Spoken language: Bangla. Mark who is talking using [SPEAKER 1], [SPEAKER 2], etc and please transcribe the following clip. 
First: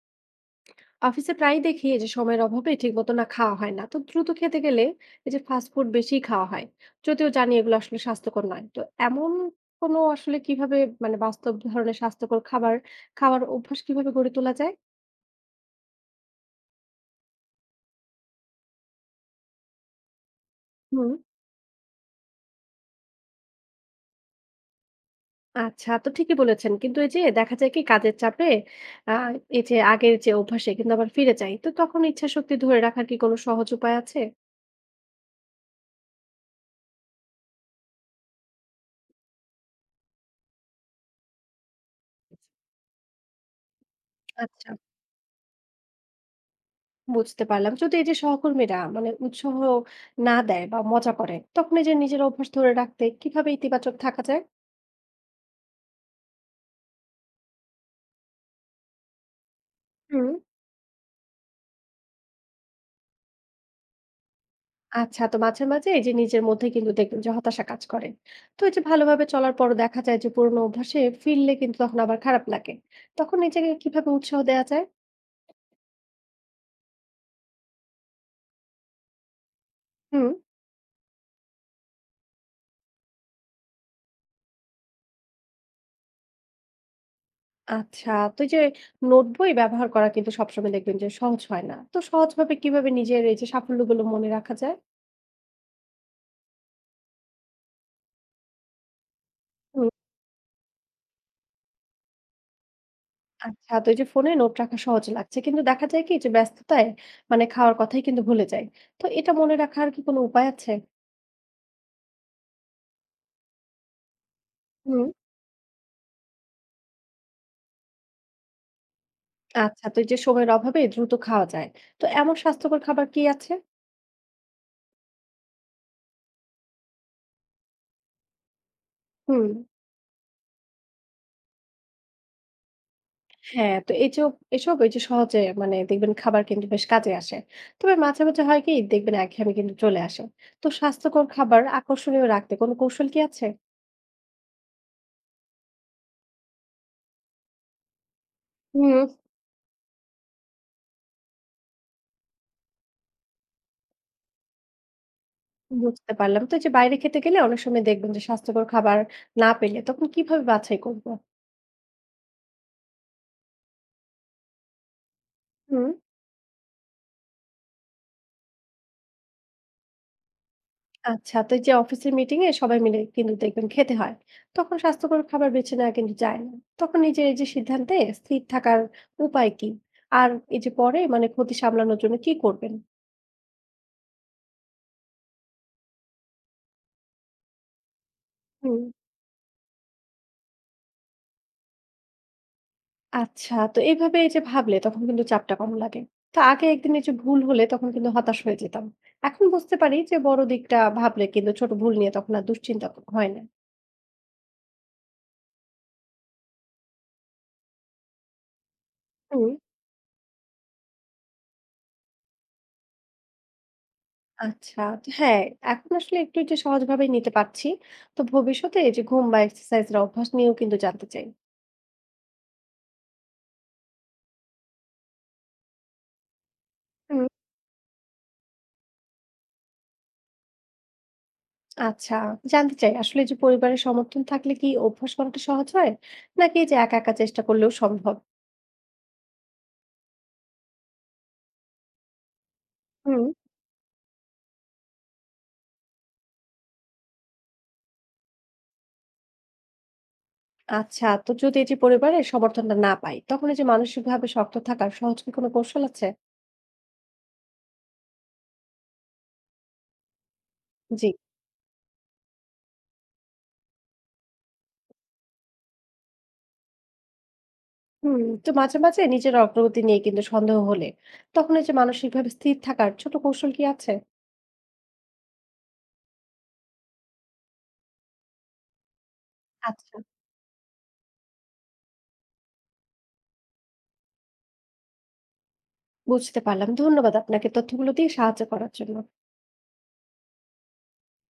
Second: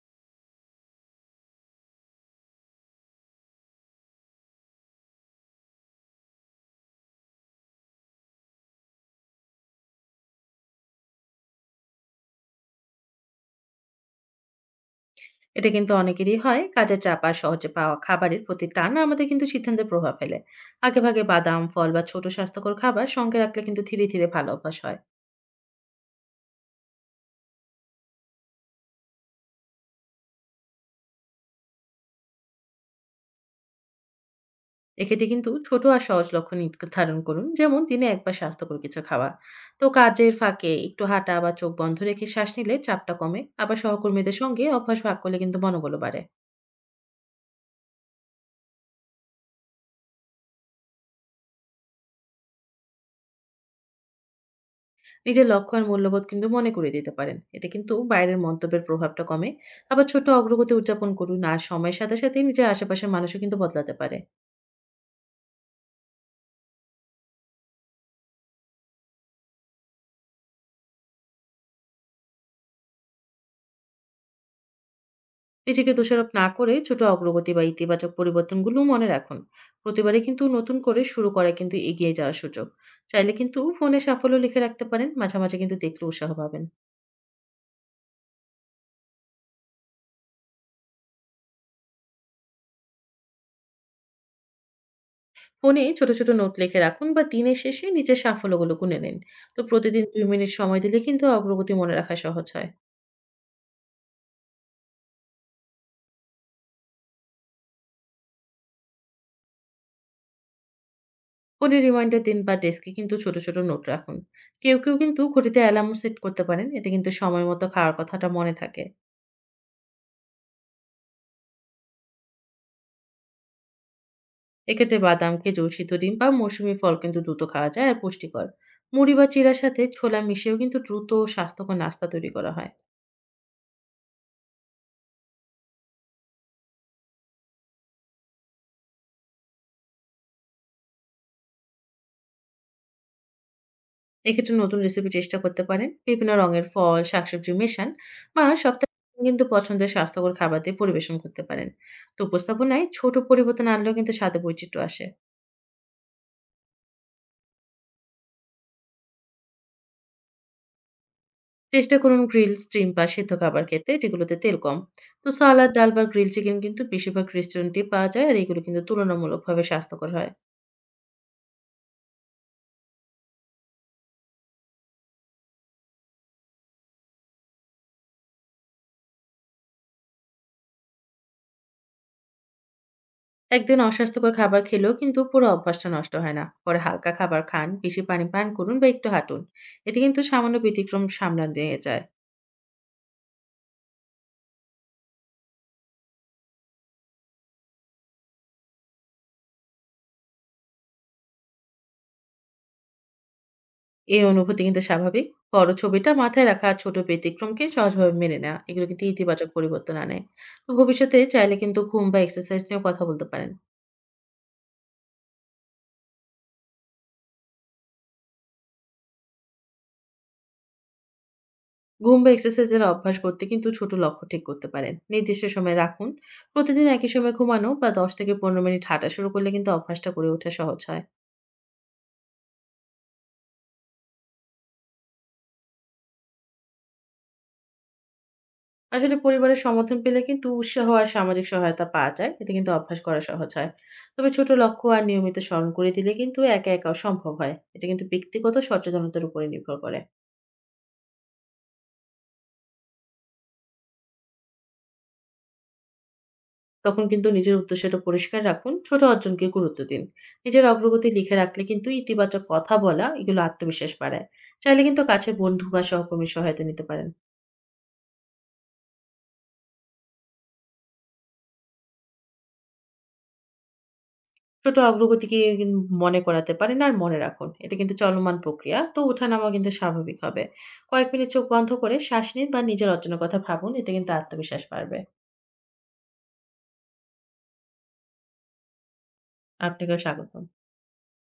[SPEAKER 1] অফিসে প্রায়ই দেখি এই যে সময়ের অভাবে ঠিক মতো না খাওয়া হয় না, তো দ্রুত খেতে গেলে এই যে ফাস্ট ফুড বেশি খাওয়া হয়, যদিও জানি এগুলো আসলে স্বাস্থ্যকর নয়। তো এমন কোনো আসলে কিভাবে, মানে বাস্তব ধরনের স্বাস্থ্যকর খাবার খাওয়ার অভ্যাস কিভাবে গড়ে তোলা যায়?
[SPEAKER 2] এটা কিন্তু অনেকেরই হয়। কাজের চাপ আর সহজে পাওয়া খাবারের প্রতি টান আমাদের কিন্তু সিদ্ধান্তে প্রভাব ফেলে।
[SPEAKER 1] হুম।
[SPEAKER 2] আগেভাগে বাদাম, ফল বা ছোট স্বাস্থ্যকর খাবার সঙ্গে রাখলে কিন্তু ধীরে, ধীরে ভালো অভ্যাস হয়।
[SPEAKER 1] আচ্ছা, তো ঠিকই বলেছেন, কিন্তু এই যে দেখা যায় কি কাজের চাপে আহ এই যে আগের যে অভ্যাসে কিন্তু আবার ফিরে যায়, তো তখন ইচ্ছা শক্তি ধরে রাখার কি কোনো সহজ উপায় আছে?
[SPEAKER 2] এক্ষেত্রে কিন্তু ছোট আর সহজ লক্ষ্য নির্ধারণ করুন। যেমন দিনে একবার স্বাস্থ্যকর কিছু খাওয়া। তো কাজের ফাঁকে একটু হাঁটা বা চোখ বন্ধ রেখে শ্বাস নিলে চাপটা কমে। আবার সহকর্মীদের সঙ্গে
[SPEAKER 1] আচ্ছা,
[SPEAKER 2] অভ্যাস ভাগ করলে কিন্তু মনোবলও বাড়ে।
[SPEAKER 1] বুঝতে পারলাম। যদি এই যে সহকর্মীরা মানে উৎসাহ না দেয় বা মজা করে, তখন এই যে নিজের অভ্যাস ধরে রাখতে কিভাবে ইতিবাচক থাকা যায়?
[SPEAKER 2] নিজের লক্ষ্য আর মূল্যবোধ কিন্তু মনে করিয়ে দিতে পারেন, এতে কিন্তু বাইরের মন্তব্যের প্রভাবটা কমে। আবার ছোট
[SPEAKER 1] হুম।
[SPEAKER 2] অগ্রগতি উদযাপন করুন, আর সময়ের সাথে সাথে নিজের আশেপাশের মানুষও কিন্তু বদলাতে পারে।
[SPEAKER 1] আচ্ছা, তো মাঝে মাঝে এই যে নিজের মধ্যে কিন্তু দেখবেন যে হতাশা কাজ করে। তো এই যে ভালোভাবে চলার পরও দেখা যায় যে পুরোনো অভ্যাসে ফিরলে কিন্তু তখন আবার খারাপ লাগে। তখন নিজেকে কিভাবে উৎসাহ দেওয়া যায়?
[SPEAKER 2] নিজেকে দোষারোপ না করে ছোট অগ্রগতি বা ইতিবাচক পরিবর্তনগুলো মনে রাখুন। প্রতিবারে
[SPEAKER 1] হুম।
[SPEAKER 2] কিন্তু নতুন করে শুরু করা কিন্তু এগিয়ে যাওয়ার সুযোগ। চাইলে কিন্তু ফোনে সাফল্য লিখে রাখতে পারেন, মাঝে মাঝে কিন্তু দেখলে উৎসাহ পাবেন।
[SPEAKER 1] আচ্ছা, তো এই যে নোটবই ব্যবহার করা কিন্তু সবসময় দেখবেন যে সহজ হয় না। তো সহজভাবে কিভাবে নিজের এই যে সাফল্যগুলো মনে রাখা যায়?
[SPEAKER 2] ফোনে ছোট ছোট নোট লিখে রাখুন বা দিনের শেষে নিজের সাফল্যগুলো গুনে নিন। তো
[SPEAKER 1] হুম।
[SPEAKER 2] প্রতিদিন 2 মিনিট সময় দিলে কিন্তু অগ্রগতি মনে রাখা সহজ হয়।
[SPEAKER 1] আচ্ছা, তো এই যে ফোনে নোট রাখা সহজ লাগছে, কিন্তু দেখা যায় কি যে ব্যস্ততায় মানে খাওয়ার কথাই কিন্তু ভুলে যায়। তো এটা মনে রাখার কি কোনো উপায় আছে?
[SPEAKER 2] ফোনে রিমাইন্ডার দিন বা ডেস্কে কিন্তু ছোট, ছোট নোট রাখুন। কেউ, কেউ
[SPEAKER 1] হুম।
[SPEAKER 2] কিন্তু ঘড়িতে অ্যালার্মও সেট করতে পারেন। এতে কিন্তু সময় মতো খাওয়ার কথাটা মনে থাকে।
[SPEAKER 1] আচ্ছা, তো এই যে সময়ের অভাবে দ্রুত খাওয়া যায়, তো এমন স্বাস্থ্যকর খাবার কি আছে?
[SPEAKER 2] এক্ষেত্রে বাদাম, খেজুর, সিদ্ধ ডিম বা মৌসুমী ফল কিন্তু দ্রুত খাওয়া যায় আর পুষ্টিকর। মুড়ি বা
[SPEAKER 1] হুম,
[SPEAKER 2] চিড়ার সাথে ছোলা মিশিয়েও কিন্তু দ্রুত ও স্বাস্থ্যকর নাস্তা তৈরি করা হয়।
[SPEAKER 1] হ্যাঁ। তো এই যে এসব এই যে সহজে মানে দেখবেন খাবার কিন্তু বেশ কাজে আসে। তবে মাঝে মাঝে হয় কি দেখবেন একঘেয়েমি কিন্তু চলে আসে। তো স্বাস্থ্যকর খাবার আকর্ষণীয় রাখতে কোনো কৌশল কি আছে?
[SPEAKER 2] এক্ষেত্রে নতুন রেসিপি চেষ্টা করতে পারেন। বিভিন্ন রঙের ফল, শাকসবজি মেশান বা সপ্তাহে
[SPEAKER 1] হুম।
[SPEAKER 2] একদিন কিন্তু পছন্দের স্বাস্থ্যকর খাবার দিয়ে পরিবেশন করতে পারেন। তো উপস্থাপনায় ছোট পরিবর্তন আনলেও কিন্তু স্বাদে বৈচিত্র্য আসে।
[SPEAKER 1] বুঝতে পারলাম। তো এই যে বাইরে খেতে গেলে অনেক সময় দেখবেন যে স্বাস্থ্যকর খাবার না পেলে তখন কিভাবে বাছাই করব?
[SPEAKER 2] চেষ্টা করুন গ্রিল, স্টিম বা সিদ্ধ খাবার খেতে যেগুলোতে তেল কম। তো সালাদ, ডাল
[SPEAKER 1] হুম।
[SPEAKER 2] বা গ্রিল চিকেন কিন্তু বেশিরভাগ রেস্টুরেন্টেই পাওয়া যায়, আর এগুলো কিন্তু তুলনামূলকভাবে স্বাস্থ্যকর হয়।
[SPEAKER 1] আচ্ছা, তো এই যে অফিসের মিটিং এ সবাই মিলে কিন্তু দেখবেন খেতে হয়, তখন স্বাস্থ্যকর খাবার বেছে নেওয়া কিন্তু যায় না। তখন নিজের এই যে সিদ্ধান্তে স্থির থাকার উপায় কি? আর এই যে পরে মানে ক্ষতি সামলানোর জন্য কি করবেন?
[SPEAKER 2] একদিন অস্বাস্থ্যকর খাবার খেলেও কিন্তু পুরো অভ্যাসটা নষ্ট হয় না। পরে হালকা খাবার খান, বেশি পানি পান করুন
[SPEAKER 1] হুম।
[SPEAKER 2] বা একটু হাঁটুন। এতে কিন্তু সামান্য ব্যতিক্রম সামলা নিয়ে যায়।
[SPEAKER 1] আচ্ছা, তো এইভাবে এই যে ভাবলে তখন কিন্তু চাপটা কম লাগে। তো আগে একদিন এই যে ভুল হলে তখন কিন্তু হতাশ হয়ে যেতাম। এখন বুঝতে পারি যে বড় দিকটা ভাবলে কিন্তু ছোট ভুল নিয়ে তখন আর দুশ্চিন্তা হয় না।
[SPEAKER 2] এই অনুভূতি কিন্তু স্বাভাবিক। বড় ছবিটা মাথায় রাখা আর ছোট ব্যতিক্রমকে সহজভাবে মেনে নেওয়া। এগুলো কিন্তু ইতিবাচক পরিবর্তন আনে। তো ভবিষ্যতে চাইলে কিন্তু ঘুম বা এক্সারসাইজ নিয়েও কথা বলতে পারেন।
[SPEAKER 1] আচ্ছা, তো হ্যাঁ, এখন আসলে একটু যে সহজভাবেই নিতে পারছি। তো ভবিষ্যতে এই যে ঘুম বা এক্সারসাইজ এর অভ্যাস নিয়েও কিন্তু জানতে চাই।
[SPEAKER 2] ঘুম বা এক্সারসাইজের অভ্যাস করতে কিন্তু ছোট লক্ষ্য ঠিক করতে পারেন, নির্দিষ্ট সময় রাখুন। প্রতিদিন একই
[SPEAKER 1] হুম।
[SPEAKER 2] সময় ঘুমানো বা 10 থেকে 15 মিনিট হাঁটা শুরু করলে কিন্তু অভ্যাসটা করে ওঠা সহজ হয়।
[SPEAKER 1] আচ্ছা, জানতে চাই আসলে যে পরিবারের সমর্থন থাকলে কি অভ্যাস করাটা সহজ হয়? নাকি এই যে একা একা চেষ্টা করলেও সম্ভব?
[SPEAKER 2] আসলে পরিবারের সমর্থন পেলে কিন্তু উৎসাহ আর সামাজিক সহায়তা পাওয়া যায়, এতে কিন্তু অভ্যাস করা
[SPEAKER 1] হুম।
[SPEAKER 2] সহজ হয়। তবে ছোট লক্ষ্য আর নিয়মিত স্মরণ করে দিলে কিন্তু একা একাও সম্ভব হয়। এটা কিন্তু ব্যক্তিগত সচেতনতার উপরে নির্ভর করে।
[SPEAKER 1] আচ্ছা, তো যদি এই যে পরিবারের সমর্থনটা না পাই, তখন এই যে মানসিকভাবে শক্ত থাকার সহজ কি কোনো কৌশল আছে?
[SPEAKER 2] তখন কিন্তু নিজের উদ্দেশ্যটা পরিষ্কার রাখুন, ছোট অর্জনকে গুরুত্ব দিন। নিজের
[SPEAKER 1] জি।
[SPEAKER 2] অগ্রগতি লিখে রাখলে কিন্তু ইতিবাচক কথা বলা, এগুলো আত্মবিশ্বাস বাড়ায়। চাইলে কিন্তু কাছের বন্ধু বা সহকর্মীর সহায়তা নিতে পারেন।
[SPEAKER 1] হুম, তো মাঝে মাঝে নিজের অগ্রগতি নিয়ে কিন্তু সন্দেহ হলে, তখন এই যে মানসিকভাবে স্থির থাকার ছোট কৌশল কি আছে?
[SPEAKER 2] ছোট অগ্রগতিকে মনে করাতে পারেন, আর মনে রাখুন, এটা কিন্তু চলমান প্রক্রিয়া, তো ওঠানামা কিন্তু
[SPEAKER 1] আচ্ছা।
[SPEAKER 2] স্বাভাবিক হবে। কয়েক মিনিট চোখ বন্ধ করে শ্বাস নিন বা নিজের অর্জনের কথা ভাবুন, এতে কিন্তু আত্মবিশ্বাস বাড়বে।
[SPEAKER 1] বুঝতে পারলাম। ধন্যবাদ আপনাকে তথ্যগুলো দিয়ে সাহায্য করার জন্য।
[SPEAKER 2] আপনাকেও স্বাগতম।